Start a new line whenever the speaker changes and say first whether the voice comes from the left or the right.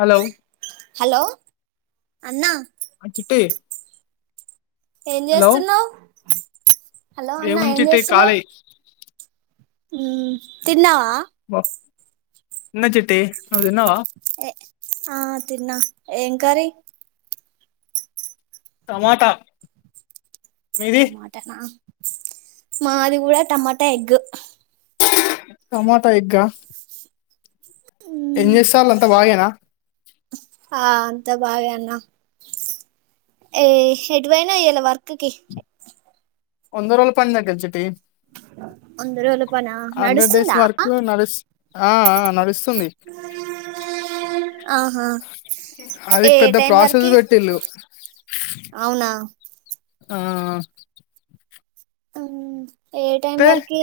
left: Hello
right: hello అన్నా
left: ఆ చిట్టి
right: ఏం
left: హలో
right: చేస్తున్నావు్ హలో అన్నా
left: ఏముంది
right: ఏం
left: చిట్టి
right: చేస్తున్నావు్
left: ఖాళీ
right: ఉ తిన్నావా
left: బ తిన్న చిట్టి నువ్వు తిన్నావా
right: ఏ ఆ తిన్నా ఏం కార్రి
left: టమాటా మీది
right: టమాట నా మాదిగూడ టమాట ఎగ్
left: టమాటా ఎగ్గ ఆ ఎం చేస్తారు అంత బాగేనా
right: ఆ అంతా బాగాే అన్న ఏ ఎటువైనా ఎ వర్క్ కి
left: వంద రోజులు పన్లేకీ చిట్టి
right: అందులో రుపన
left: హండ్రెడ్ డేస్
right: నడుస్తుందా
left: వర్క్ నడుస్ ఆ నడుస్తూ తుంది
right: ఆహా
left: అది
right: ఏ
left: పెద్ద
right: టైం
left: ప్రాసెస్
right: వరకి
left: పెట్టిళు
right: అవునా
left: ఆ
right: అ ఏ టైం
left: అయితే
right: వర్ కి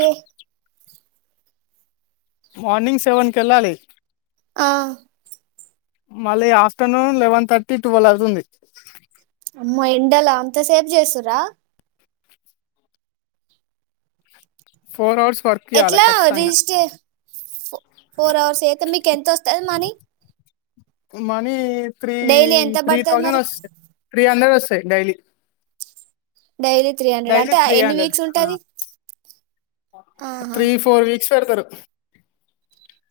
left: మార్నింగ్ సెవెన్కి వెళ్ళాలి
right: ఆ
left: మళ్ళీ ఆఫ్టర్నూన్ లెవెన్ థర్టీ ట్వెల్వ్ అవుతుంది
right: అమ్ ఓ ఎండలో అంత సేపు చేస్తురా
left: ఫోర్ అవర్స్ వర్క్ చేయాలి
right: ఎట్లా
left: ఖచ్చితంగా
right: రిజిస్ట్ ఫోర్ అవర్స్ అయితే మీకు ఎంత వస్తది మనీ
left: మనీ త్రీ
right: డైలీ ఎంత
left: త్రీ
right: పడుతది
left: థౌజెండ్
right: మరి
left: వస్ త్రీ హండ్రెడ్డ్ వస్త sir daily
right: daily three hundred
left: daily
right: అంటే
left: త్రీ
right: ఎన్ని వీక్స్
left: హండ్రెడ్
right: ఉంటంది అహ
left: ఎక్స్ట్ పెడతారు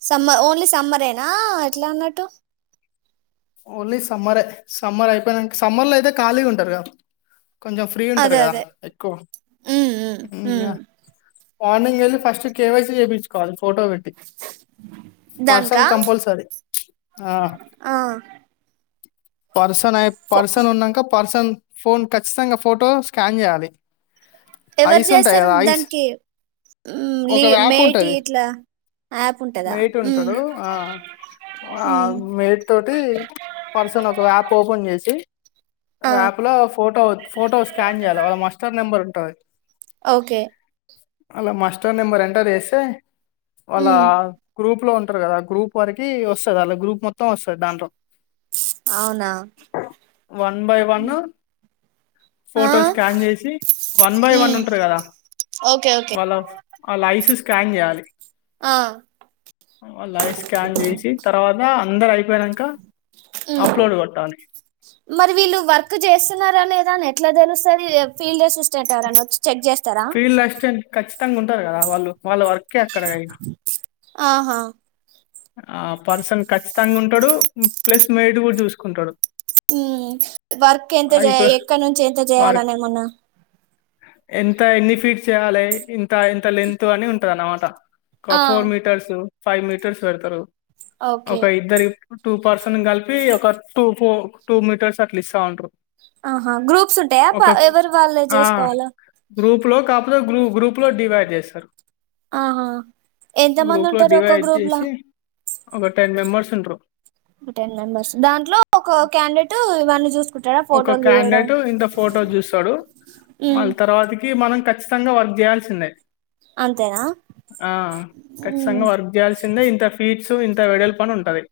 right: సమ్మర్ ఓన్లీ సమ్మరేనా ఎట్లా ఉన్నట్టు
left: ఓన్లీ సమ్మరే సమ్మర్ అయిపోయిన సమ్మర్ లో అయితే ఖాళీగా ఉంటారు కదా కొంచెం ఫ్రీ ఉంటారు
right: అదే
left: కదా
right: అదే
left: ఎక్కువ
right: ఉమ్ ఉమ్ ఉమ్
left: మార్నింగ్ వెళ్ళి ఫస్ట్ కేవైసీ చేయించుకోవాలి ఫోటో పెట్టి
right: దానికా
left: పర్సన్ కంపల్సరీ ఆ
right: ఆ
left: పర్సన్ అయి
right: ఫో
left: పర్సన్ ఉన్నంక పర్సన్ ఫోన్ ఖచ్చితంగా ఫోటో స్కాన్ చేయాలి
right: ఎవరు
left: ఐస్ ఉంటాయి
right: చేస్తారు
left: కదా ఐస్
right: దానికి ఉమ్
left: ఒక
right: లీ
left: యాప్
right: మేటి
left: ఉంటుంది
right: ఇట్లా యాప్ ఉంటందా
left: మేట్
right: ఊ
left: ఉంటాడు ఆ,
right: ఊ
left: పి పర్సన్ ఒక వాప్ ఓపెన్ చేసి
right: ఆ
left: వాప్ లో ఫోటో ఫోటో స్కాన్ చేయాల వాళ్ళ మస్టర్ నెంబర్ కరుంటాయి
right: ఓకే
left: అలా మస్టర్ నెంబర్ ఎంటర్ ఏస్తే వాళ్ళ
right: ఉమ్
left: గ్రూప్ లో ఉన్ టరు కద ఆ గ్రూప్ వరికి వస్తుది అలా గ్రూప్ మొత్తం వస్ ట దాంట్లో
right: అవునా
left: వన్ బై వన్
right: ఆ
left: ఫోటో స్కాన్ చేసి వన్ బై వను
right: ఉమ్
left: ఉంటారు కదా
right: ఓకే ఓకే
left: వాళ్ళ వాళ్ళ ఐ సి స్ స్కాన్ చేయాలి
right: ఆ
left: వాళ్ళ ఐ స్కాన్ చేసి తర్వాత అందరూ ఐ
right: హ్మ్ మరి వీళ్ళు వర్క్ చేస్తున్నార లేద ఎట్లా తెలుస్తుంది ఫీల్డ్ అసిస్టెంట్ని వచ్చి చెక్ చేస్తారా
left: ఫీల్డ్ అసిస్టెంట్ కచ్ థింగ్ ఉంటారు కదా వాళు వాళ్ళ వ కక్క డైన
right: ఆహా
left: ఆ పర్సన్ ఖచ్చితంగ ఉంటడు ప్లస్ మెయిడ్ కూడ చూసుకుంటడు
right: వర్క్ ఎంత చే
left: అయిపోయి
right: ఎక్కడ నుంచి ఎంత చేయ్యాల ఎమన్న
left: ఎంత ఎన్ని ఫీట్ చేయాలే ఇంత ఎంత లెంత్ అని ఉంటది అన్నమాట ఒక
right: ఆ,
left: ఫోర్ మీటర్స్ ఫైవ్ మీటర్స్ పెడ్తారు
right: ఓకే
left: ఒక ఇద్దరీ టూ పర్సన్ కలిపి ఒక టూ ఫోర్ టూ మీటర్స్ అట్ల ఇస్తా ఉంటారు
right: ఆహా గ్రూప్స్ ఉంటాయా
left: ఒక
right: ఎవరు వాళ్ళు
left: ఆ
right: చేసుకోవాల
left: గ్రూప్ లో కాకపోతే గ్రూ గ్రూప్ లో డివైడ్ చేస్తారు
right: ఆహా ఎంత మంది
left: గ్రూప్ లో
right: ఉంటారు ఒక్క
left: డివైడ్
right: గ్రూప్ ల
left: చేసి ఒక టెన్ మెంబర్స్ ఉంటరు
right: టెన్ మెంబర్స్ దాంట్లో ఒక క్యాండేట్ వాన్ని చూస్
left: ఒక క్యాండేట్ ఇంత ఫోటో చూస్తాడు
right: ఉమ్,
left: మళ్ళీ తర్వాతకి మనం ఖచ్చితంగా వర్క్ చేయాల్సిందే
right: అంతేనా
left: ఆ
right: ఉమ్,
left: ఖచ్చింగా వర్క్ చేయాల్సిందే ఇంత ఫీట్స్ ఇంత వెడల్పు అని ఉంటది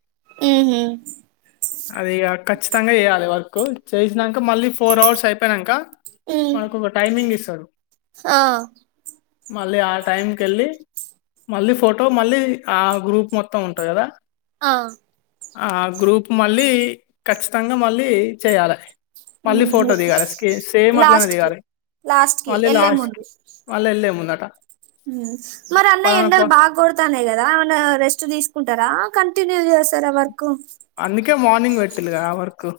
right: ఉమ్హు,
left: అదిగ ఖచ్చితంగా చేయాలి వాళ్ళు [unintelligible] చేసినంక మళ్ళీ ఫోర్ అవర్స్ అయిపోయినంక
right: ఉమ్,
left: మనకు ఒక టైమింగ్ ఇస్ తరు
right: ఆ
left: మళ్ళీ ఆ టైంకెళ్ళి మళ్ళీ ఫోటో మళ్ళీ ఆ గ్రూప్ మొత్తం ఉంటది కదా
right: ఆ
left: ఆ గ్రూప్ మళ్ళీ ఖచ్చితంగా మళ్ళీ చేయాల మళ్ళీ
right: ఉహు
left: ఫోటో దిగాల సేమ్ అట్లానే
right: లాస్ట్ కి
left: దిగాలి
right: లాస్ట్ కి
left: మళ్ళీ
right: వెళ్ళే
left: లాస్ట్
right: ముందు
left: కి మళ్ళీ వెళ్ళేముంద
right: మరి అన్న ఎండలు
left: పర్సన్
right: బాగా కొడతాన్నాయి ఏమన్న రెస్ట్ తీసుకుంటారా క టిన్యూ చేస్తారా వర్ క్కు
left: కే మోర్నింగ్ పెట్టిలుగా వర్కు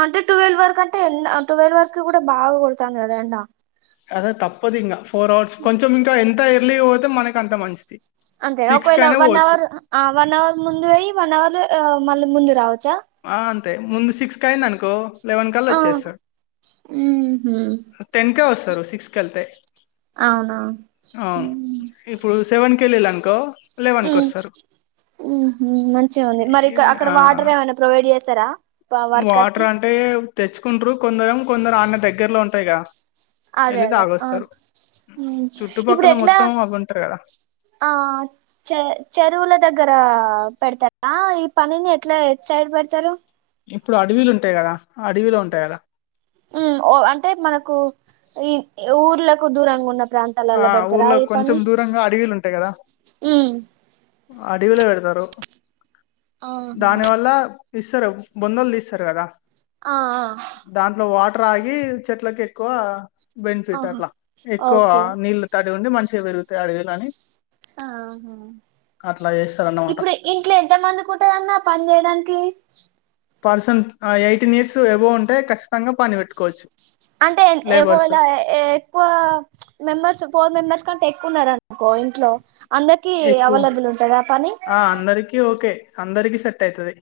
right: అంటే టువెల్వ్ వరకు అంటే ఎ టువెల్వ్ వరకు కూడా బాగా కొడతాంది కదా ఎండ
left: అదే తప్పదు ఇంకా ఫోర్ అవర్స్ కొంచెం ఇంకా ఎంత ఎర్లీ పోతే మనకి అంత మంచి
right: అంతే రా ఒకవేళ వన్ అవర్ ఆ వన్ అవర్ ముందు అయి వన్ అవర్ మళ్ళీ ముందు రావచ్చా
left: ఆ అంతే ముందు సిక్స్ కయ్యిందనుకో
right: ఆ ఊహూ
left: టెన్కే వస్తారు సిక్స్ కెళ్తే
right: అవునవును మ్మ్
left: కేలెల్లనుకో
right: ఉమ్మ్ ఉ హుమ్ మంచిగా ఉంది మరి
left: ఈ
right: ఇక్కడ అక్కడ
left: ఆ!
right: వాటర్ ఏమైనా ప్రొవైడ్ చేస్తారా వర్కర్
left: వాటర్
right: కి
left: అంటే తెచ్చుకుంట్రారు కొందరేమో కొందరు ఆడ్నే దగ్గరలో ఉంటాయిగా
right: అదే
left: ఎళ్లి
right: అదే ఆ
left: తాగొస్తారు.
right: ఇప్పుడు మ్మ్
left: చుట్టుపక్కల
right: ఎట్లా
left: మొత్తం అవ్వుంటారు గదా!
right: ఆ చె చెరువుల దగ్గర పెడతారా ఈ పనిని ఎట్లా ఎటు సైడ్ పెడతారు
left: ఇప్పుడు అడవిలు ఉంటాయి కదా అడవిలు ఉంటాయి కదా
right: మ్మ్ ఓ అంటే మనకు ఈ ఊర్లకు దూరంగున్న
left: ఆ!
right: ప్రాంతాలల్లో పెడతారా
left: ఊర్లో
right: ఈ పని
left: కొంచెం దూరంగా అడివిలో పెడతారు
right: ఆహా
left: దాని వల్ల ఇస్తారు వందలుది ఇస్తారు కదా
right: ఆ ఆ
left: దాంట్లో వాట రాగి చెట్లకి ఎక్కువ బెనిఫిట్లా
right: ఆహా
left: అట్లా ఎక్కువ
right: ఓకే
left: నీళ్ళ తడిగి ఉడి మంచిగా పెరుగుతయి అడివలు అని
right: ఆహా
left: అట్లా చేస్తారన్నమాట
right: ఇప్పుడు ఇంట్లో ఎంత మందికి ఉంటంద అన్న పనియడానికి
left: పర్సన్ ఎయిటీన్ ఇయర్స్ ఎబో ఉంటే ఖచ్చితంగా పని పెట్టుకోవచ్చు
right: అంటే
left: లేబర్స్
right: ఒకవేళ ఎక్కువ మెంబెర్స్ ఫోర్ మెంబెర్స్ కంటే ఎక్కువన్నారుర అనుకో ఇంట్ల అందరికి
left: ఎక్కువ
right: అవైలబుల్ ఉంటుందా పని
left: అందరికి సెట్ అవుతది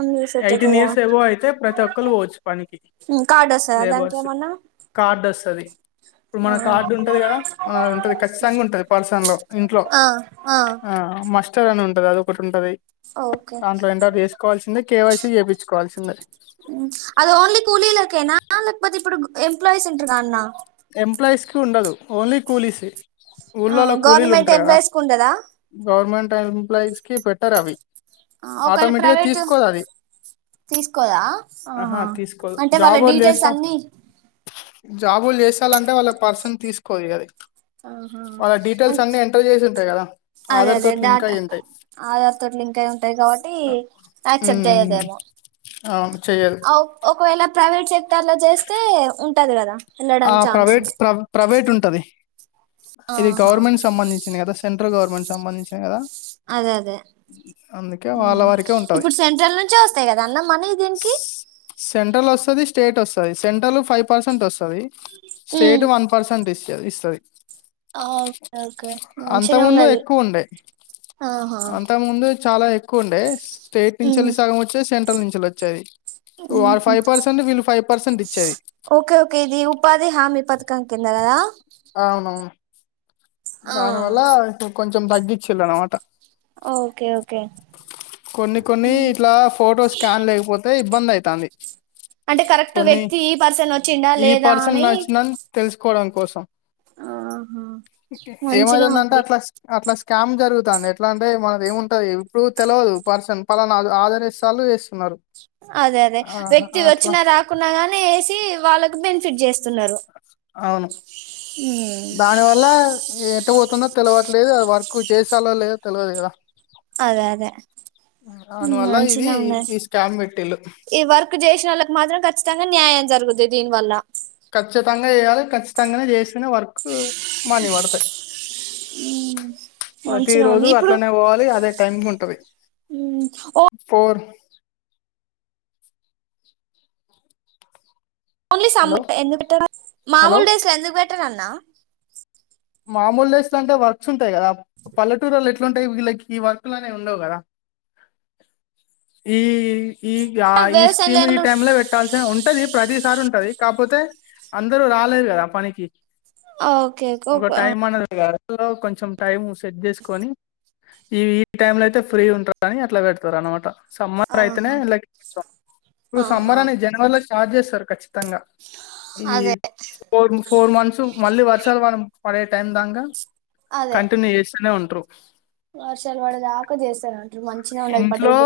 right: అందరు సెట్
left: యిటీన్
right: అవుతుందా
left: ఇయర్స్ అబౌవ్ అయితే ప్రతక్ క్ల్వోచ్ పనికి
right: కార్డు వస్తదా దానికి
left: లేబర్స్
right: ఏమన్నా
left: కార్డ్ వస్తుంది ఇప్పుడు మన కార్డు ఉంటది కదా మన ఉంటది ఖచ్చితంగా ఉంటది పల్సన్ లో ఇంట్ల
right: ఆ
left: ఆ మస్టర్ అని ఉంటది అది ఒకటి ఉంటది
right: ఓకే
left: దాంట్లో ఏంటర్ చేసుకోవాల్సిందేయ్ కేవైసీ చేపించుకోవాల్సిందేయ్
right: హ్మ్ అది ఓన్లీ కూలీలకే నా లేకపోతి ఇప్పుడుగు ఎంప్లాయిస్ అంటగా అన్నా
left: ఎంప్లాయిస్ కి ఉండదు ఓన్లీ కూలీస్ ఊళ్ళలో
right: హ్మ్
left: కూలీలు
right: గవర్నమెంట్ ఎంప్లాయీస్ కు ఉండదా
left: ఎంప్లాయిస్ కి బెటర్ అవి
right: ఒకవేళ
left: ఆటోమేటిక్ గా
right: ప్రైవేట్
left: తీసుకోదు అది
right: తీస్కోదా ఆహ
left: ఆహా తీసుకోదు
right: అంటే వాళ్ళ డీటెయిల్స్ అన్ని
left: జాబుల్ చేస్ చాల అంటే వాళ్ళకి పర్సన్ తీసుకోదు కదా
right: ఆహ అంటే
left: చేసి ఉంటాయి కదా
right: అదే
left: ఆధార్
right: అదే
left: తోటి లింక్
right: డేటా
left: అయి ఉంటాయి
right: ఆధార్ తోటి లింక్ అయి ఉంటాయి కాబట్టి యాక్సెప్ట్
left: ఉమ్,
right: చెయ్యదేమో
left: అవును చెయ్యదు
right: ఆ ఒకవేళ ప్రైవేట్ సెక్టర్ ల చేస్తే ఉంటంది కదా వెళ్ళడం
left: ఆ
right: ఛాన్స్
left: ప్రైవేట్ ప్రై ప్రైవేట్ ఉంటది ఇది
right: ఆహా
left: గవర్నమెంట్ సంబంధించింది కదా సెంట్ గవర్మెంట్ కి సంబంధించినది కదా
right: అదే అదే
left: అందుకే వాళ్ళ
right: హుమ్
left: వారికే ఉంటది
right: ఇప్పుడు సెంట్రల్ నుంచే వస్తాయి కదా అన్న మనీ దీనికి
left: సెంట్రలు ఫైవ్ పర్సెంట్ వస్తది స్టేటు వన్ పర్సెంట్ ఇస్ ఇస్తది
right: ఆ ఓకే ఓకే
left: అంత
right: మంచినే
left: ముందు
right: ఉన్నది
left: ఎక్కువ ఉండే
right: ఆహా
left: కుండే స్టేట్ నుంచేల్లి సగం వచ్చే సెంట్ ఇంచల్ వచ్చాయి
right: హుమ్ హు
left: పర్సెంట్ ఇచ్చేది
right: ఓకే ఓకే ఇది ఉపాధి ఉపాధి హామీ పథకం కింద కదా
left: [unintelligible]
right: ఆ
left: దానివల్ల ఇ హు కొంచెం తగ్గిచిల్ అనమాట
right: ఓకే ఓకే
left: కొన్ని కొన్ని ఇట్లా ఫోటో స్కాన్ లేకపోతే బ్బందైతాంది
right: అంటే కరెక్ట్ వ్యక్తి ఈ పర్సన్ వచ్చిండా
left: ఈ
right: లేదా
left: పర్సన్
right: అని
left: నచ్చిందని తెలుసుకోవడం కోసం
right: ఆహా మంచిగా
left: ఏమైతుందంటే
right: ఉంది
left: అట్లా స్ అట్లా స్ స్కామ్ జరుగుతాంది ఎట్లా అంటే మనది ఏముంటది ఇప్పుడు తెల్వదు పర్సన్ ఫలానా ఆదరిస్తలు వేస్తున్నారు
right: అదే అదే వ్యక్తి వచ్చినా రాకున్నా గానే ఏస్ వాళ్ళకు బెనిఫిట్ చేస్ సున్నరు
left: అవును దాని వల్ల ఏ ట్టు పోతుందో తెలవట్లేదు అది వర్క్ చేసాలో లేదో తెలవదు కదా
right: అదే అదే
left: దానివల్ల ఇది
right: మంచిగనే ఉన్నాయి
left: ఈ స్కామ్ పెట్టిళ్ళు
right: ఈ వర్క్ చేసినోళ్ళకి మాత్రం ఖచ్చితం గా న్యాయం జరుగుద్ది దీని వల్ల
left: ఖచ్చితంగా చేయాలి ఖచ్చితంగానే చేస్తేనే వర్కు మని పడతాయి ప్రతి
right: మంచిగా ఉంది
left: రోజు
right: ఇప్పుడు
left: అట్లనే పోవాలి అదే టైమ్ ఉంటది ఫోర్
right: ఓన్లీ సమ్మ్
left: హలో
right: ఎందుకు పెట్టరన
left: హలో
right: మాముూలుడేస్ ఎందుకు పెట్టరన్ నా
left: మామూలు ఏస్తంటే వర్క్స్ ఉం కదా పల్లెటూరొ ఎట్లాంటాయి వీళ్ళకి ఈ వర్కులనేవి ఉండవు కదా ఈ ఈ ఈ
right: వ్యవసాయం
left: స్కీమ్ ఈ
right: లేనోళ్ళు
left: టైమ్ లో పెట్టాల్సిిన ఉంటది ప్రతిసారి ఉంటది కాకపోతే అందరూ రాలేరు కదా ఆ పనికి
right: ఆ ఓకే
left: ఒక
right: ఓకే
left: టైం అనేది కాదు రోజులో కొంచెం టైం సెట్ చేసుకొని ఈ ఈ టైంలో అయితే ఫ్రీ ఉంటుందని అట్లా పెడతారు అన్నమాట సమ్మర్ అయితేనే
right: ఆహా
left: ఇలా ఇప్పుడు
right: ఆహా
left: సమ్మర్ అని జనవరిలో స్టార్ట్ చేస్తారు ఖచ్చి తంగా ఈ
right: అదే
left: ఫోర్ ఫోర్ మంత్స్ మళ్ళీ వర్షాలు మనం పడే టైమ్ దాంగా
right: అదే
left: కంటిన్యూ చేస్తూనే ఉం ట్రూక్
right: వర్షాలు బడే దాక చేస్తార
left: ఇంట్లో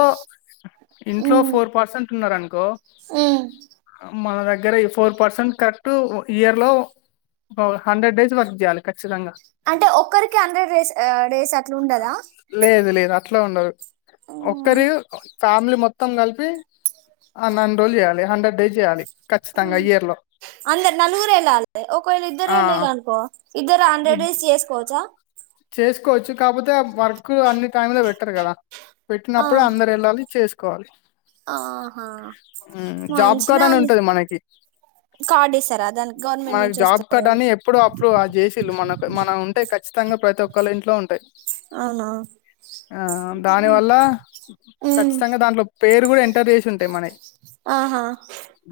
left: ఇంట్లో
right: ఉమ్
left: ఫోర్ పర్సెంట్ ఉన్నారునుకో
right: ఉమ్
left: మన ద దగ్గర ఫోర్ పర్సెంట్ కరెక్ట్ ఇయర్ లో హండ్రెడ్ డేస్ వర్క్ చేయాలి ఖచ్చితంగా
right: అంటే ఒక్కరికి హండ్రెడ్ డేస్ డేస్ అట్లా ఉండదా
left: లేదు లేదు అట్లా ఉండదు ఒక్కరే ఫ్యామిలీ మొత్తం కలిపి అన్ని అన్ని రోజులు చేయ్యాలి హండ్రెడ్ డేస్ చెయ్యాలి
right: అందరు నలుగురు ఎల్లాలి ఒక్కరు ఇద్దరు
left: ఆ
right: వెళ్ళిండ్రు అనుకో ఇద్దరు హండ్రెడ్
left: ఇద్-
right: డేస్ చేసుకోవచ్చా
left: చేసుకోవచ్చు కాపోతే వర్క్ అన్ని టైమ్ లో పెట్టరు కదా
right: ఆ,
left: పెట్టినప్పుడు అందరు వెళ్ళాలి చేసుకో కోవాలి
right: ఆహా
left: జాబ్ కార్డ్
right: మంచిగా
left: అని
right: ఉంది
left: ఉంటది మనకి
right: కార్డు ఇస్తారా దానికి గవర్నమెంట్
left: మనకి
right: నుంచి
left: జాబ్
right: వస్తుంది
left: కార్డ్ అని ఎప్పుడు అప్పుడు చేసిండ్రు మనకు మన ఉంటాయి కచ్చి కచ్చితంగా ప్రతి ఒక్కళ్ళ ఇంట్లో ఉంటాయి
right: అవునా
left: ఆ దాని వల్ల
right: ఉమ్,
left: ఖచ్చితంగా దాంట్లో పేరు కూడా ఎంటర్ చేసి ఉంటాయి మనవి
right: ఆహా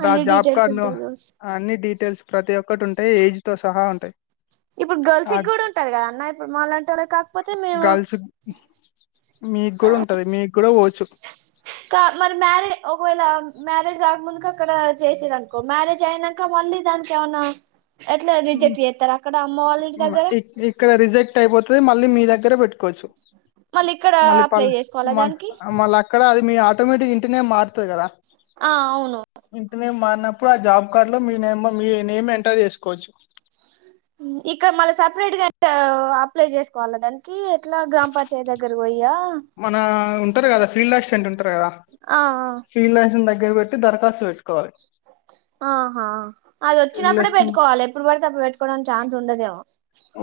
right: అన్ని డీటెల్స్ ఉంటాయి కావచ్చు
left: డీటెల్స్ ప్రతి ఒక్కటి ఉంటాయి ఏజ్ తో సహా ఉంటాయి
right: ఇప్పుడు
left: ఆ
right: గర్ల్స్కి కూడా ఉంటారు కదా అన్నయి ఇప్పుడు మలాంటి టి వాళ కాకపోతే మేము
left: గర్ల్స్ మీకు
right: ఆ
left: కూడా ఉంటది మీకు కూడా పోవచ్చు
right: కా మరి మ్యారేడ్, ఒకవేళ మ్యారేజ్ కాకముందుక అక్కడ చేసర అనుకో మ్యారేజ్ అయినాక మళ్ళీ దానికి ఏమనా ఇంటి దగ్గర
left: ఇక్కడ రిజెక్ట్ అయిపోతే మళ్ళీ మీ దగ్గర పెట్టుకోవచ్చు.
right: మళ్ళీ ఇక్కడ
left: మళ్ళీ
right: అప్లై
left: పల్
right: చేసుకోవాలా
left: మ
right: దానికి
left: మళ్ళీ అక్కడ అది మీ ఆటోమేటిక్ ఇంటినే మారుతుంది కదా
right: ఆ అవును
left: ఇంటినే మారినప్పుడు, ఆ జాబ్ కార్డ్ లో మీ నేమ్ మీ నేమ్ ఎంటర్ చేసుకోవచ్చు.
right: ఇక్కడ మళ్ళ సపరేట్ గా అప్లై చేసుకోవాలా, దానికి ఎట్లా గ్రామ పంచాయతీ దగ్గర పోయి
left: మన ఉ ఉంటారు కద ఫీల్డ్ అసిట్టెంట్ ఉంటారు కదా
right: ఆ
left: ఫీల్డ్ అస్ దగ్గరట్టి దరఖాస్తు పెట్టుకోవాలి.
right: ఆహా అది
left: ఫీల్డ్
right: వచ్చినప్పుడే
left: అసిస్టెంట్
right: పెట్టుకోవాలి. ఎప్పుడు పడితే అప్పుడు పెట్టుకోవడానికి ఛాన్స్ ఉండదేమో.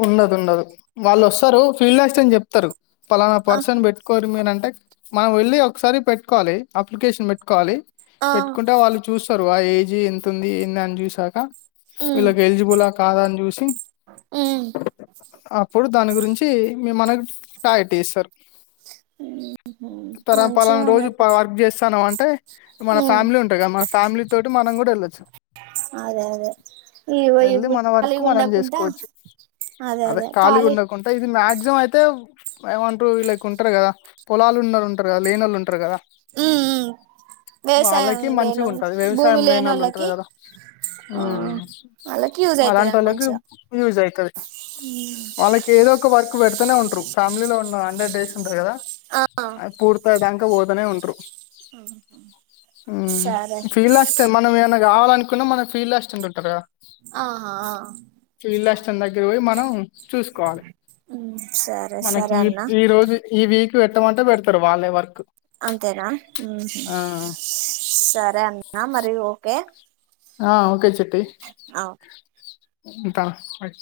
left: ఉండదు ఉండదు. వాళ్ళు వస్తారు ఫీల్డ్ అసిస్టెంట్ చెప్తారు. పలానా
right: ఆ
left: పర్సన్ పెట్టుకోరు మీరు అం బట్ మనం వెళ్ళి ఒకసారి పెట్టుకోవాలి అప్లికేషన్ పెట్టుకోవాలి.
right: ఆ
left: పెట్టుకుంటే వాళ్ళు చూస్తారు. ఆ ఏజ్ ఎంతుంది, ఏందని చూసాక
right: ఉమ్
left: ఇళ్లకి ఎలజిబుల్ కాదా అని చూసి
right: ఉమ్
left: అప్పుడు దాని గురించి మనకు యా ఇట్ ఇస్ సార్ తర
right: మంచిదే
left: పలానా రోజు
right: అన్నట్టు
left: పలానా వర్క్ చేస్తాను అం ఎయ్ మన
right: ఉమ్
left: ఫ్యామిలీ ఉంటంది కదా, మన ఫ్యామిలీ తోటి మనం కూడా వెళ్లచ్చు
right: అదే అదే ఈ
left: వెళ్ళి
right: [unintelligible]
left: మన వర్క్
right: కాలీగా
left: మనం
right: ఉండకుండా
left: చేసుకోవచ్చు అదే కాలి ఉండకుంటా ఇది మాక్సిమం అయితే ఎమంటారు లైక్ ఉంటారు కదా. పొలాలు ఉన్నోళ్లు ఉంటారు కదా లేన్నోళ్లు ఉంటారు కదా.
right: ఉమ్ ఉమ్ వ్యవసాయం
left: వాళ్ళకి మంచిగా
right: లేనోళ్ళు
left: ఉంటంది
right: భూమి
left: వ్యవసాయం లేనోళ్ళు ఉంటారు
right: లేనోళ్ళకి
left: కదా. ఊ
right: ఆ వాళ్ళకి యూజ్ అయితది
left: అలాంటి వాళ్ళకి
right: మంచిగా
left: యూజ్ అయితాది. వాళ్ళకి ఏదో ఒక వర్క్ పెడుతనే ఉంటరు ఫ్యామిలీ లో ఉన్న హండ్రడ్ డేస్ ఉంటాది కదా.
right: ఆ
left: అవి పూర్తి అవడానికి. పోతానే ఉంట్రు. ఉమ్
right: సరే
left: ఫీల్ అస్తే మనం ఏమన్నా. కావాలనుకున్నా మనకి ఫీల్ వస్తుంటారు కదా.
right: ఆహా
left: ఫీల్డ్ అసిస్టెంట్ మనం చూసుకోవాలి
right: ఉమ్ సరే
left: మనకి
right: సరే అన్న
left: ఈ రోజు ఈ వీక్ పెట్టమంటే పెడతారు వాళ్ళే వర్క్.
right: అంతేనా ఉమ్
left: ఆ
right: సరే అన్నా మరి ఓకే.
left: ఆహ్ ఓకే చెల్లి. టే.
right: ఆ
left: ఇంతా అయ్